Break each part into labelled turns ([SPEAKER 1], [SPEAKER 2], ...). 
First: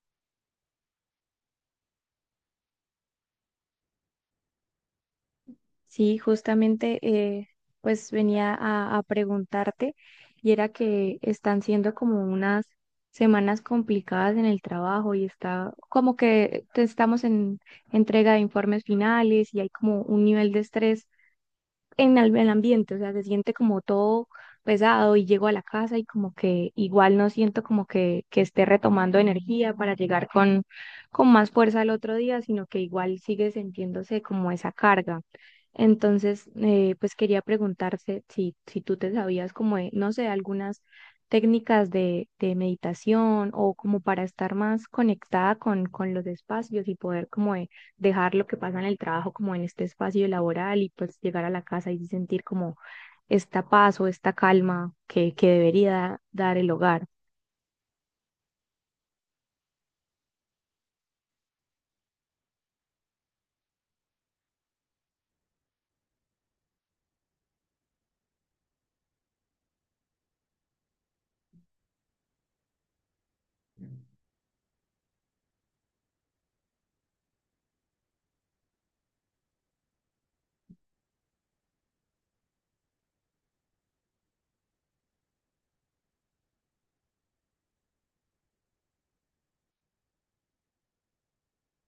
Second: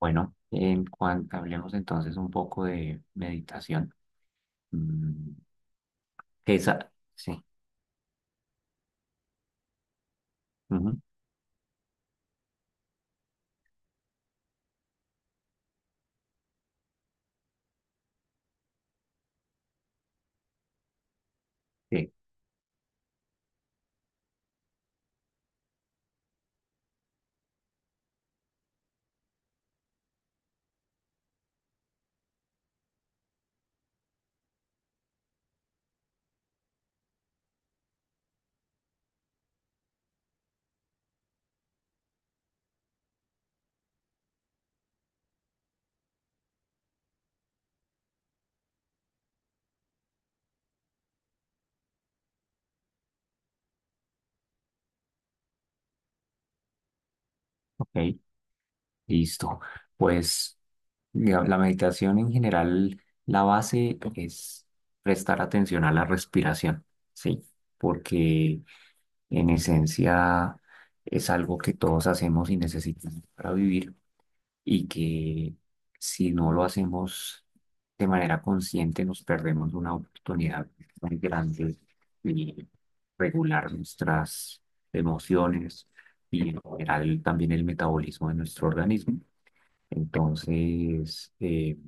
[SPEAKER 1] Bueno, en cuanto hablemos entonces un poco de meditación. Mm,
[SPEAKER 2] Sí,
[SPEAKER 1] que esa,
[SPEAKER 2] justamente
[SPEAKER 1] sí,
[SPEAKER 2] pues venía a preguntarte y era
[SPEAKER 1] ujú,
[SPEAKER 2] que están siendo como unas semanas complicadas en el trabajo y está como que estamos en entrega de informes finales y hay como un nivel de estrés
[SPEAKER 1] sí,
[SPEAKER 2] en el ambiente, o sea, se siente como todo pesado y llego a la casa y como que igual no siento como que esté retomando energía para llegar con más fuerza al otro día, sino que igual sigue sintiéndose como esa carga. Entonces, pues quería preguntarte si tú te sabías como, de, no sé, algunas técnicas de meditación o como para estar más conectada con los espacios y poder como de dejar lo que pasa en el trabajo como en este espacio laboral y pues llegar a la casa y sentir como esta paz o esta calma que debería dar el hogar.
[SPEAKER 1] ok, listo. Pues digamos, la meditación en general, la base es prestar atención a la respiración, sí, porque en esencia es algo que todos hacemos y necesitamos para vivir. Y que si no lo hacemos de manera consciente nos perdemos una oportunidad muy grande de regular nuestras emociones y en general también el metabolismo de nuestro organismo. Entonces,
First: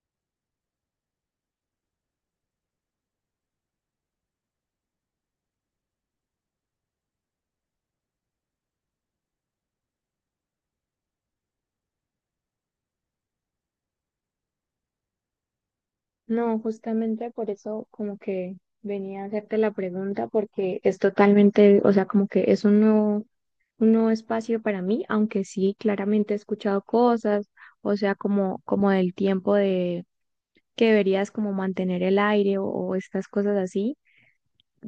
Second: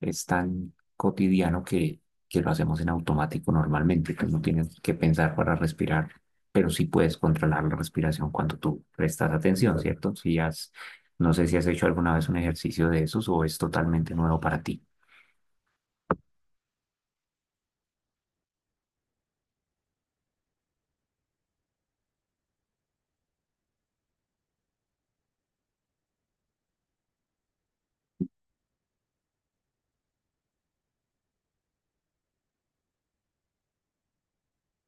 [SPEAKER 1] es tan cotidiano que, lo hacemos en automático normalmente, que no tienes que pensar para respirar, pero sí puedes controlar la respiración cuando tú prestas atención, ¿cierto? No sé si has hecho alguna vez un ejercicio de esos o es totalmente nuevo para ti.
[SPEAKER 2] No, justamente por eso como que venía a hacerte la pregunta porque es totalmente, o sea, como que es un nuevo espacio para mí, aunque sí, claramente he escuchado cosas, o sea, como, como del tiempo de que deberías como mantener el aire o estas cosas así,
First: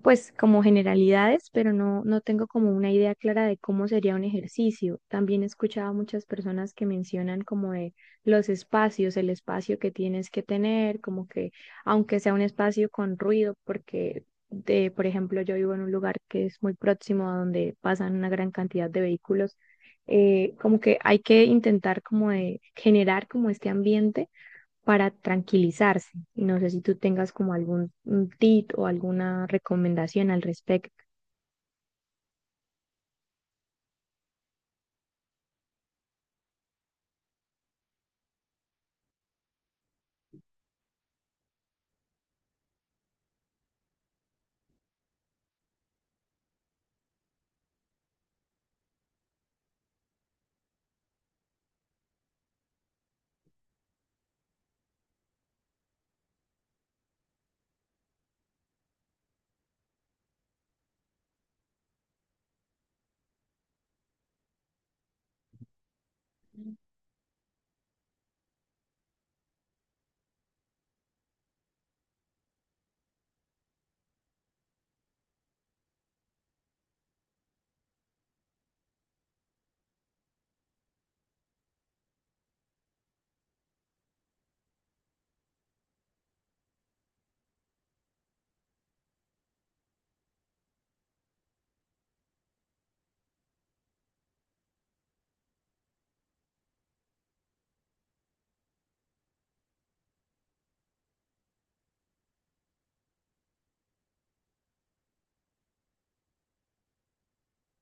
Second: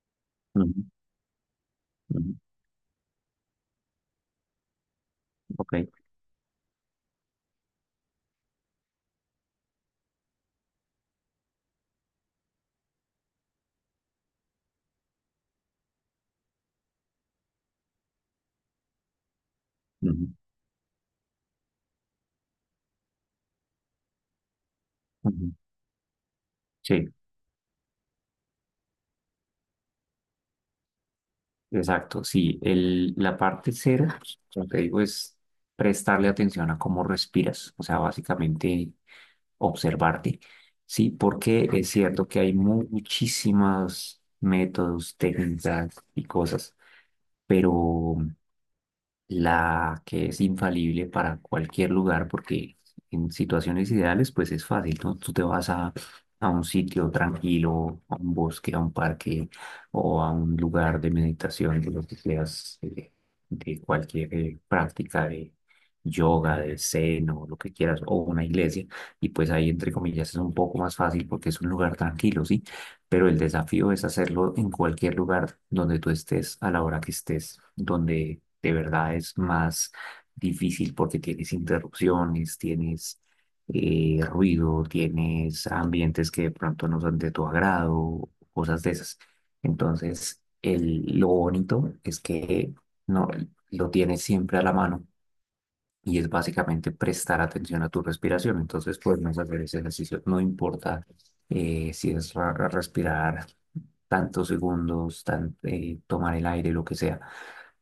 [SPEAKER 2] pues como
[SPEAKER 1] Ujú,
[SPEAKER 2] generalidades, pero no, no
[SPEAKER 1] ujú,
[SPEAKER 2] tengo como una idea clara de cómo sería un ejercicio. También he
[SPEAKER 1] ok,
[SPEAKER 2] escuchado a muchas personas que mencionan como de los espacios, el espacio que tienes que tener, como que aunque sea un espacio con ruido, porque de, por ejemplo, yo vivo en un lugar que es muy próximo a donde pasan una gran cantidad de vehículos,
[SPEAKER 1] ujú,
[SPEAKER 2] como que hay que intentar como de generar como este ambiente para
[SPEAKER 1] ujú.
[SPEAKER 2] tranquilizarse. No sé si tú
[SPEAKER 1] Sí,
[SPEAKER 2] tengas como algún un tip o alguna recomendación al respecto.
[SPEAKER 1] exacto. Sí, la parte cera, como te digo, es prestarle atención a cómo respiras. O sea, básicamente observarte, ¿sí? Porque es cierto que hay muchísimos métodos, técnicas y cosas, pero la que es infalible para cualquier lugar, porque en situaciones ideales, pues es fácil, ¿no? Tú te vas a un sitio tranquilo, a un bosque, a un parque o a un lugar de meditación, de lo que seas, de cualquier práctica de yoga, de zen o lo que quieras, o una iglesia, y pues ahí, entre comillas, es un poco más fácil porque es un lugar tranquilo, ¿sí? Pero el desafío es hacerlo en cualquier lugar donde tú estés, a la hora que estés, donde de verdad es más difícil porque tienes interrupciones, tienes ruido, tienes ambientes que de pronto no son de tu agrado, cosas de esas. Entonces, lo bonito es que no lo tienes siempre a la mano y es básicamente prestar atención a tu respiración. Entonces podemos hacer ese ejercicio. No importa si es respirar tantos segundos, tomar el aire, lo que sea,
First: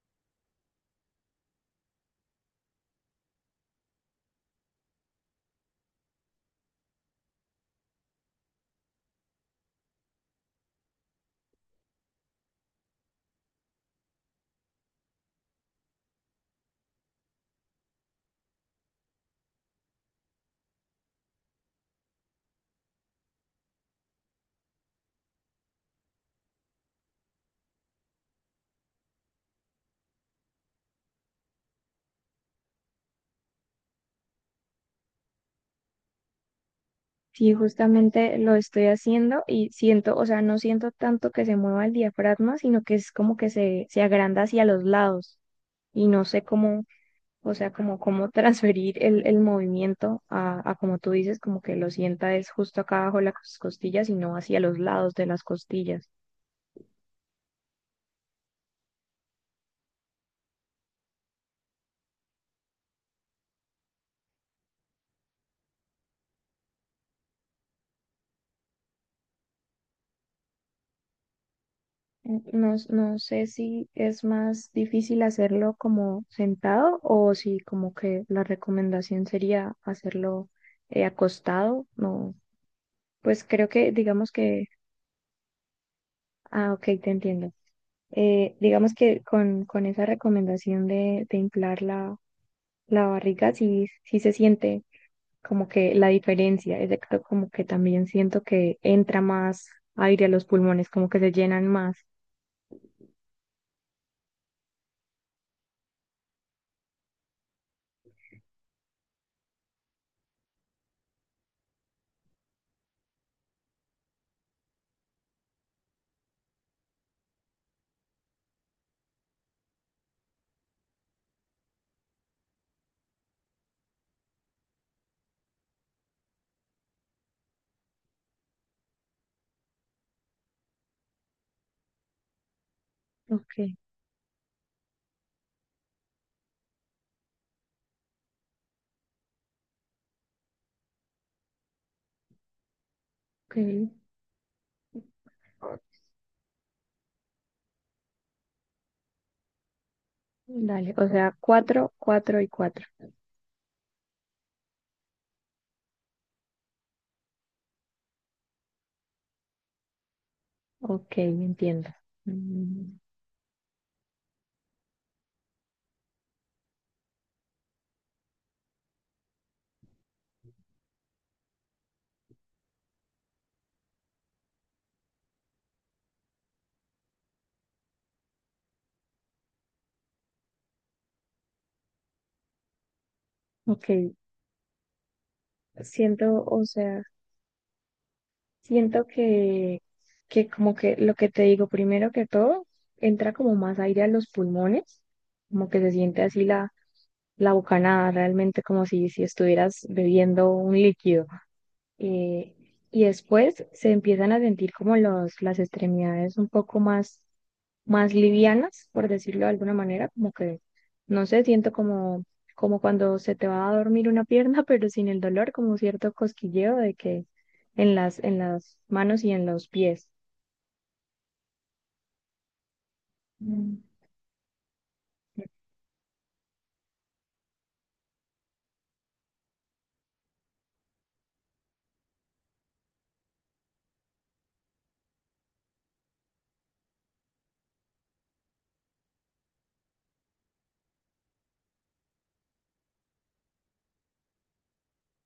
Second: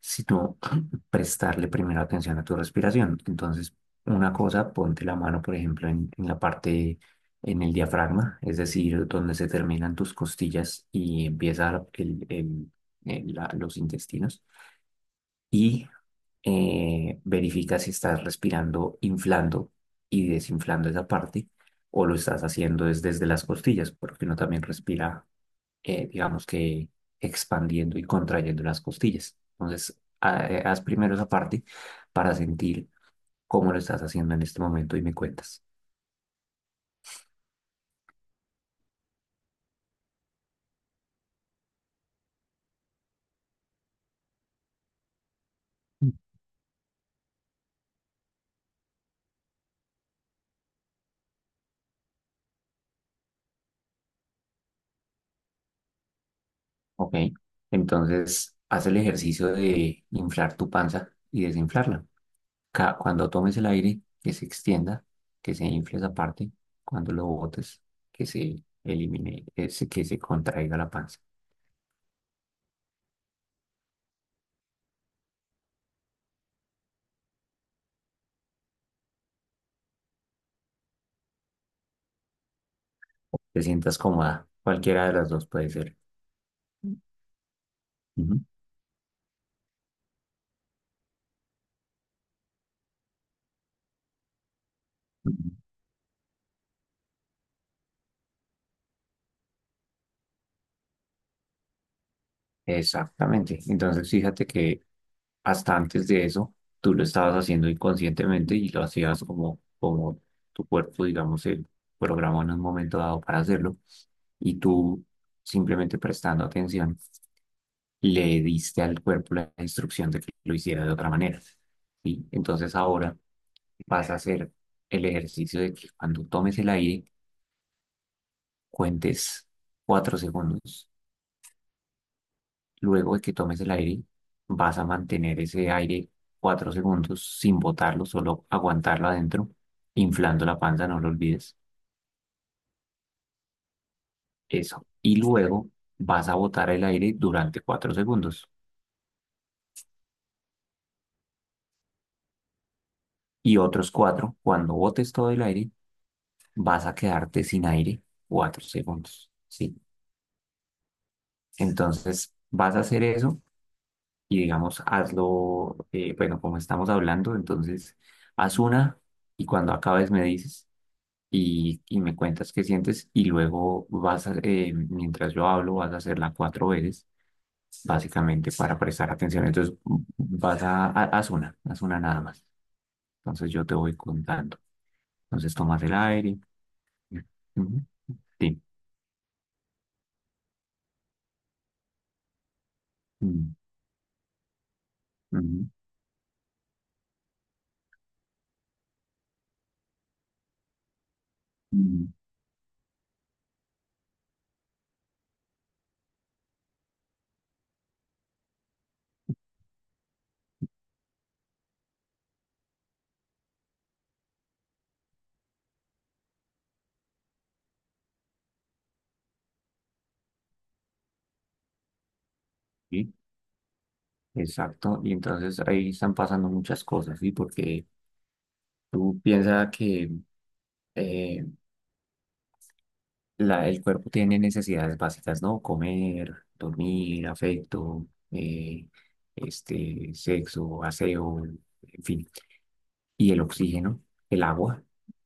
[SPEAKER 1] sino prestarle primero atención a tu respiración. Entonces, una cosa, ponte la mano, por ejemplo, en, la parte, en el diafragma, es decir, donde se terminan tus costillas y empieza los intestinos. Y verifica si estás respirando inflando y desinflando esa parte o lo estás haciendo es desde las costillas, porque uno también respira, digamos que expandiendo y contrayendo las costillas. Entonces, haz primero esa parte para sentir cómo lo estás haciendo en este momento y me cuentas.
[SPEAKER 2] Sí, justamente lo estoy haciendo y siento, o sea, no siento tanto que se mueva el diafragma, sino que es como que se agranda hacia los lados y
[SPEAKER 1] Mm.
[SPEAKER 2] no sé cómo, o sea, como cómo transferir el movimiento a, como tú dices, como que lo sienta es justo acá abajo de las costillas y no hacia los lados de las costillas.
[SPEAKER 1] Ok, entonces haz el ejercicio de inflar tu panza y desinflarla. Cuando tomes el aire, que se extienda, que se infle esa parte, cuando lo botes, que se elimine, que se contraiga la panza.
[SPEAKER 2] No, no sé si es más difícil hacerlo como sentado o si como que la recomendación sería hacerlo acostado. No, pues
[SPEAKER 1] Te
[SPEAKER 2] creo que
[SPEAKER 1] sientas
[SPEAKER 2] digamos
[SPEAKER 1] cómoda,
[SPEAKER 2] que,
[SPEAKER 1] cualquiera de las dos puede ser.
[SPEAKER 2] ah, ok, te entiendo.
[SPEAKER 1] Ujú,
[SPEAKER 2] Digamos que con esa recomendación de inflar la, la barriga sí, sí se siente
[SPEAKER 1] ujú.
[SPEAKER 2] como que la diferencia, es de excepto como que también siento que entra más aire a los pulmones, como que se llenan más.
[SPEAKER 1] Exactamente. Entonces, fíjate que hasta antes de eso, tú lo estabas haciendo inconscientemente y lo hacías como, tu cuerpo, digamos, se programó en un momento dado para hacerlo y tú simplemente prestando atención le diste al cuerpo la instrucción de que lo hiciera de otra manera. ¿Sí? Entonces ahora vas a hacer el ejercicio de que cuando tomes el aire, cuentes 4 segundos. Luego de que
[SPEAKER 2] Ok,
[SPEAKER 1] tomes el aire, vas a mantener ese aire 4 segundos sin botarlo, solo aguantarlo adentro, inflando la panza, no lo olvides. Eso. Y luego
[SPEAKER 2] ok.
[SPEAKER 1] vas a botar el aire durante 4 segundos.
[SPEAKER 2] Dale, o sea, cuatro, cuatro y cuatro.
[SPEAKER 1] Y otros cuatro, cuando botes todo el aire, vas a quedarte sin aire 4 segundos, ¿sí?
[SPEAKER 2] Ok, entiendo.
[SPEAKER 1] Entonces, vas a
[SPEAKER 2] Mm,
[SPEAKER 1] hacer eso y digamos, hazlo, bueno, como estamos hablando, entonces, haz una y cuando acabes me dices y me cuentas qué sientes y luego vas a, mientras yo hablo, vas a hacerla 4 veces, básicamente para prestar atención. Entonces, vas a- haz una nada más. Entonces, yo te
[SPEAKER 2] ok,
[SPEAKER 1] voy contando. Entonces, tomas el aire.
[SPEAKER 2] siento, o sea,
[SPEAKER 1] Ujú, sí.
[SPEAKER 2] siento que como que lo que te digo, primero que todo, entra
[SPEAKER 1] Mm,
[SPEAKER 2] como más aire a los pulmones,
[SPEAKER 1] ujú,
[SPEAKER 2] como que se siente así la, la bocanada, realmente como si, si estuvieras bebiendo un líquido.
[SPEAKER 1] mm,
[SPEAKER 2] eh, y después se empiezan a sentir como los, las extremidades un poco más, más livianas, por decirlo de alguna manera, como que, no sé, siento como, como cuando se te va a dormir una pierna, pero sin el dolor, como cierto cosquilleo de que en las manos y en los pies.
[SPEAKER 1] sí.
[SPEAKER 2] Mm,
[SPEAKER 1] Exacto, y entonces ahí están pasando muchas cosas, ¿sí? Porque tú piensas que eh, el cuerpo tiene necesidades básicas, ¿no? Comer, dormir, afecto, sexo, aseo, en fin. Y el oxígeno, el agua,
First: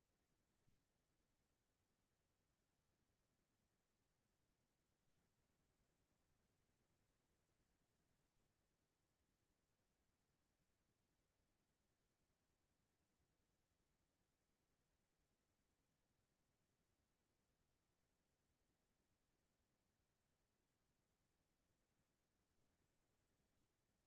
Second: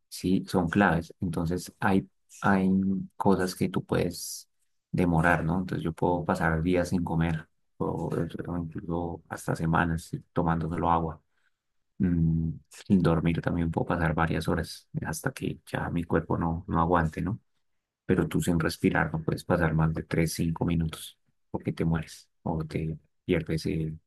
[SPEAKER 1] ¿sí? Son claves. Entonces hay cosas que tú puedes demorar, ¿no? Entonces yo puedo pasar días sin comer, o, o incluso hasta semanas, ¿sí? Tomándoselo agua. Sin dormir también puedo pasar varias horas hasta que ya mi cuerpo no aguante, ¿no? Pero tú sin respirar no puedes pasar más de 3 5 minutos porque te mueres o te pierdes,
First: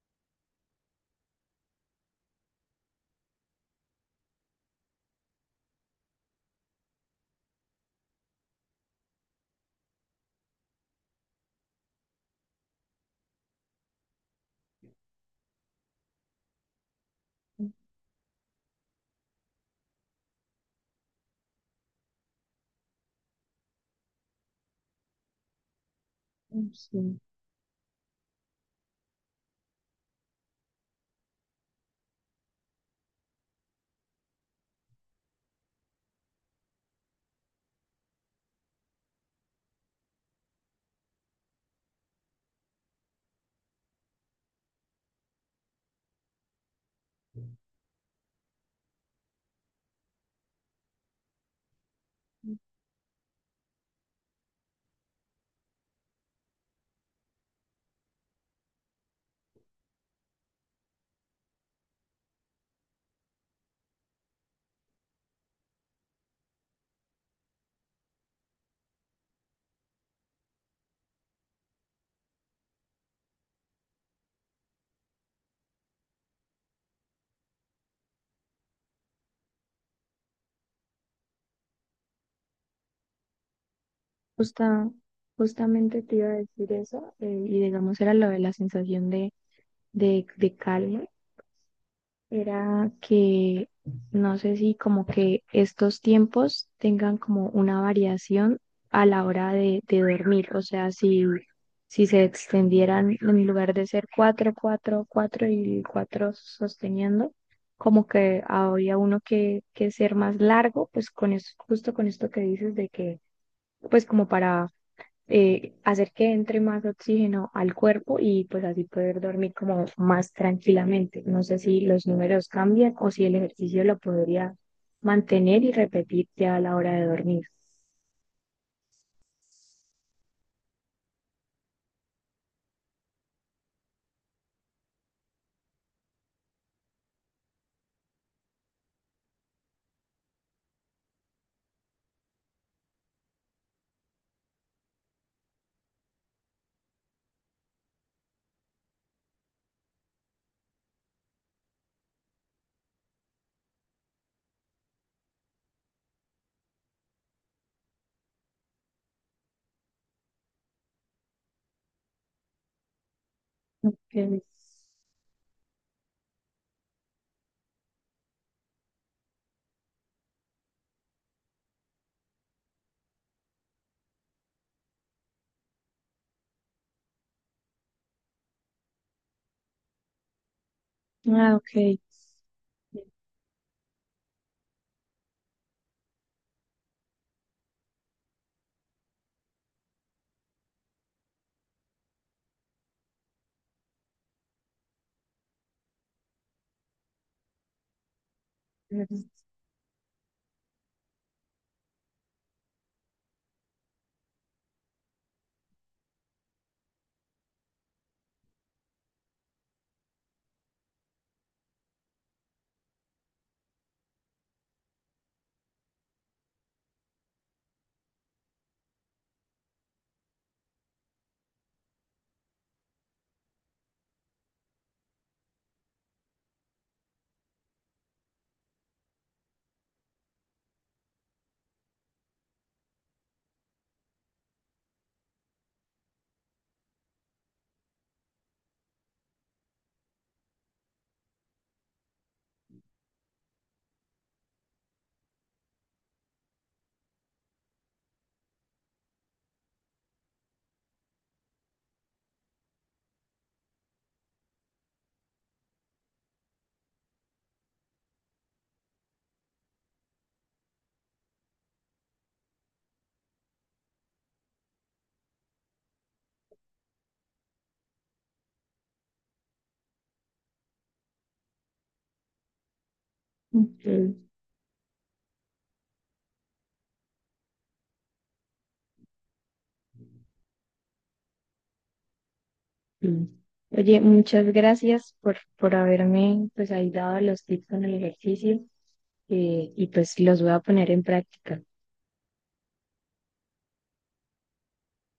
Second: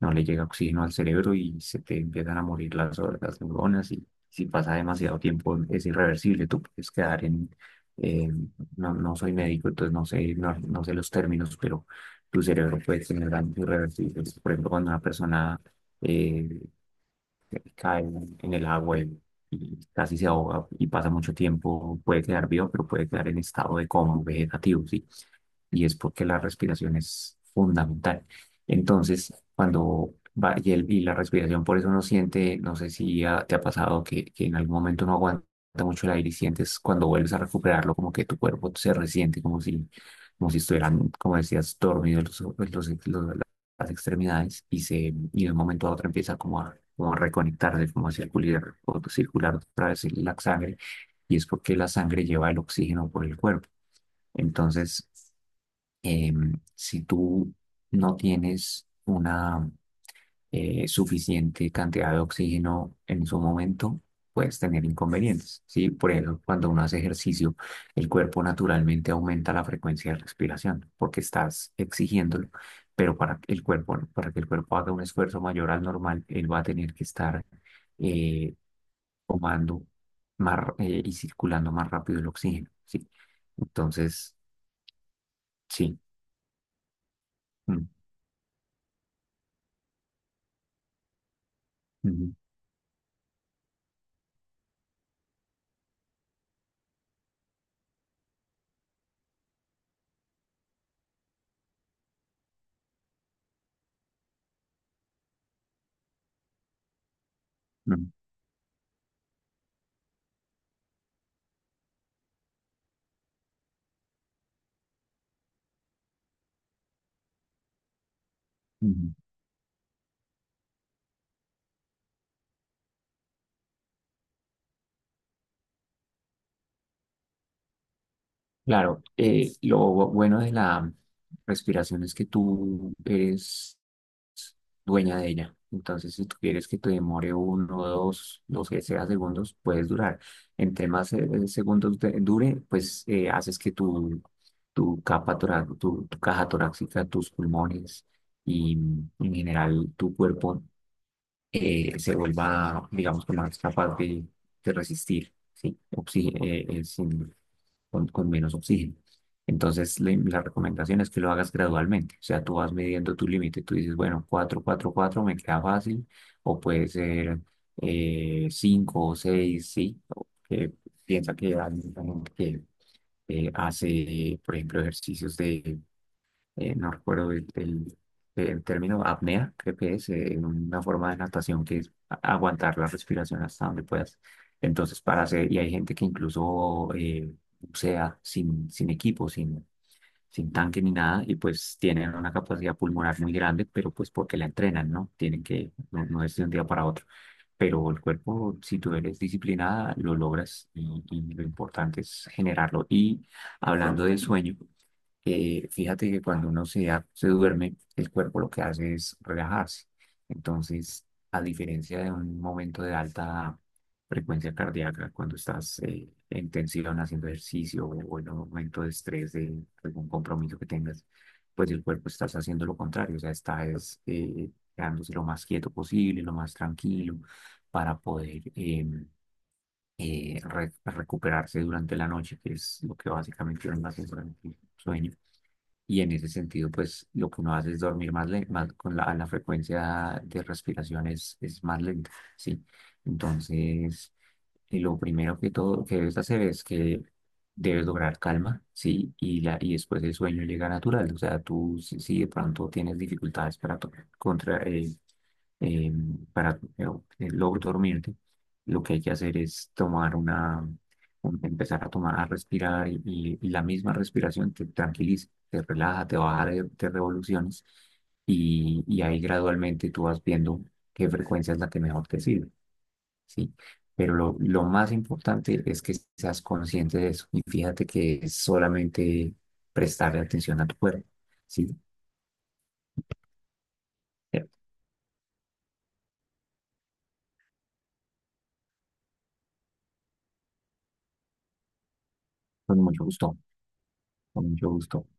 [SPEAKER 1] no le llega oxígeno al cerebro y se te empiezan a morir las neuronas y si pasa demasiado tiempo es irreversible, tú puedes quedar en. eh, no, no soy médico, entonces no sé los términos, pero tu cerebro puede tener daños irreversibles. Por ejemplo, cuando una persona eh, cae en, el agua y casi se ahoga y pasa mucho tiempo, puede quedar vivo, pero puede quedar en estado de coma vegetativo, ¿sí? Y es porque la
[SPEAKER 2] mm,
[SPEAKER 1] respiración
[SPEAKER 2] sí.
[SPEAKER 1] es fundamental. Entonces, cuando va y la respiración, por eso uno siente, no sé si te ha pasado que, en algún momento no aguanta mucho el aire y sientes cuando vuelves a recuperarlo como que tu cuerpo se resiente, como si estuvieran, como decías, dormidos las extremidades y de un momento a otro empieza como a, como a reconectarse, como a circular, o circular otra vez la sangre y es porque la sangre lleva el oxígeno por el cuerpo. Entonces, si tú no tienes una suficiente cantidad de oxígeno en su momento, puedes tener inconvenientes, ¿sí? Por ejemplo, cuando uno hace ejercicio, el cuerpo naturalmente aumenta la frecuencia de respiración porque estás exigiéndolo, pero para que el cuerpo haga un esfuerzo mayor al normal, él va a tener que estar eh, tomando más, y circulando más rápido el oxígeno, ¿sí? Entonces,
[SPEAKER 2] Justa-
[SPEAKER 1] sí.
[SPEAKER 2] Justamente te iba a decir eso, y
[SPEAKER 1] Mm,
[SPEAKER 2] digamos era lo de la sensación de calma
[SPEAKER 1] ujú,
[SPEAKER 2] era que no sé si como que estos tiempos tengan como una variación a la hora de dormir, o sea, si, si se extendieran en lugar de ser cuatro, cuatro, cuatro y cuatro sosteniendo, como
[SPEAKER 1] ujú.
[SPEAKER 2] que habría uno que ser más largo, pues con justo con esto que dices de que, pues como para hacer que entre más oxígeno al cuerpo y pues así
[SPEAKER 1] Ujú.
[SPEAKER 2] poder dormir como más tranquilamente. No sé si los números cambian o si el ejercicio lo podría mantener y repetir ya a la hora de dormir.
[SPEAKER 1] Claro, lo bueno de la respiración es que tú eres dueña de ella. Entonces, si tú quieres que te demore uno, dos, los que sea segundos, puedes durar. Entre más segundos dure, pues haces que tu capa tora- tu caja torácica, tus pulmones y en general tu cuerpo se vuelva, digamos, que más capaz de resistir, ¿sí? Con menos oxígeno. Entonces, la recomendación es que lo hagas gradualmente. O sea, tú vas midiendo tu límite. Tú dices,
[SPEAKER 2] Ok.
[SPEAKER 1] bueno, 4 4 4 me queda fácil, o puede ser 5 o seis, ¿sí? O que piensa que hay mucha gente que hace, por ejemplo, ejercicios de no recuerdo el término apnea, creo que es una forma de
[SPEAKER 2] Ah,
[SPEAKER 1] natación que es
[SPEAKER 2] ok.
[SPEAKER 1] aguantar la respiración hasta donde puedas. Entonces, y hay gente que incluso bucea sin equipo, sin tanque ni nada, y pues tienen una capacidad pulmonar muy grande, pero pues porque la entrenan, ¿no? No, no es de un día para otro. Pero el cuerpo, si tú eres
[SPEAKER 2] Ok.
[SPEAKER 1] disciplinada, lo logras y lo importante es generarlo. Y hablando de sueño, fíjate que cuando uno se duerme, el cuerpo lo que hace es relajarse. Entonces, a diferencia de un momento de alta frecuencia cardíaca, cuando estás en tensión haciendo ejercicio o en un momento de estrés de algún compromiso que tengas, pues el cuerpo estás haciendo lo contrario, o sea, estás quedándose lo más quieto posible, lo más tranquilo, para poder recuperarse durante la noche, que es lo que básicamente es la sensación del sueño y en ese sentido, pues lo que uno hace es dormir más, más con la frecuencia de respiración es más lenta, ¿sí? Entonces, y lo primero que todo que debes hacer es que debes lograr calma, ¿sí? Y después el sueño llega natural. O sea, tú si, de pronto tienes dificultades para, to- contra, eh, para lograr dormirte, lo que hay que hacer es tomar empezar a respirar y la misma respiración te tranquiliza, te relaja, te baja de revoluciones y ahí gradualmente tú vas viendo qué frecuencia es la que mejor te sirve. ¿Sí? Pero lo más importante es que seas consciente de eso y fíjate que es solamente prestarle atención a tu cuerpo, ¿sí?
[SPEAKER 2] Mm. Oye, muchas gracias por haberme pues ahí dado los tips con el ejercicio y pues los voy a poner en práctica.
[SPEAKER 1] Con mucho gusto, con mucho gusto.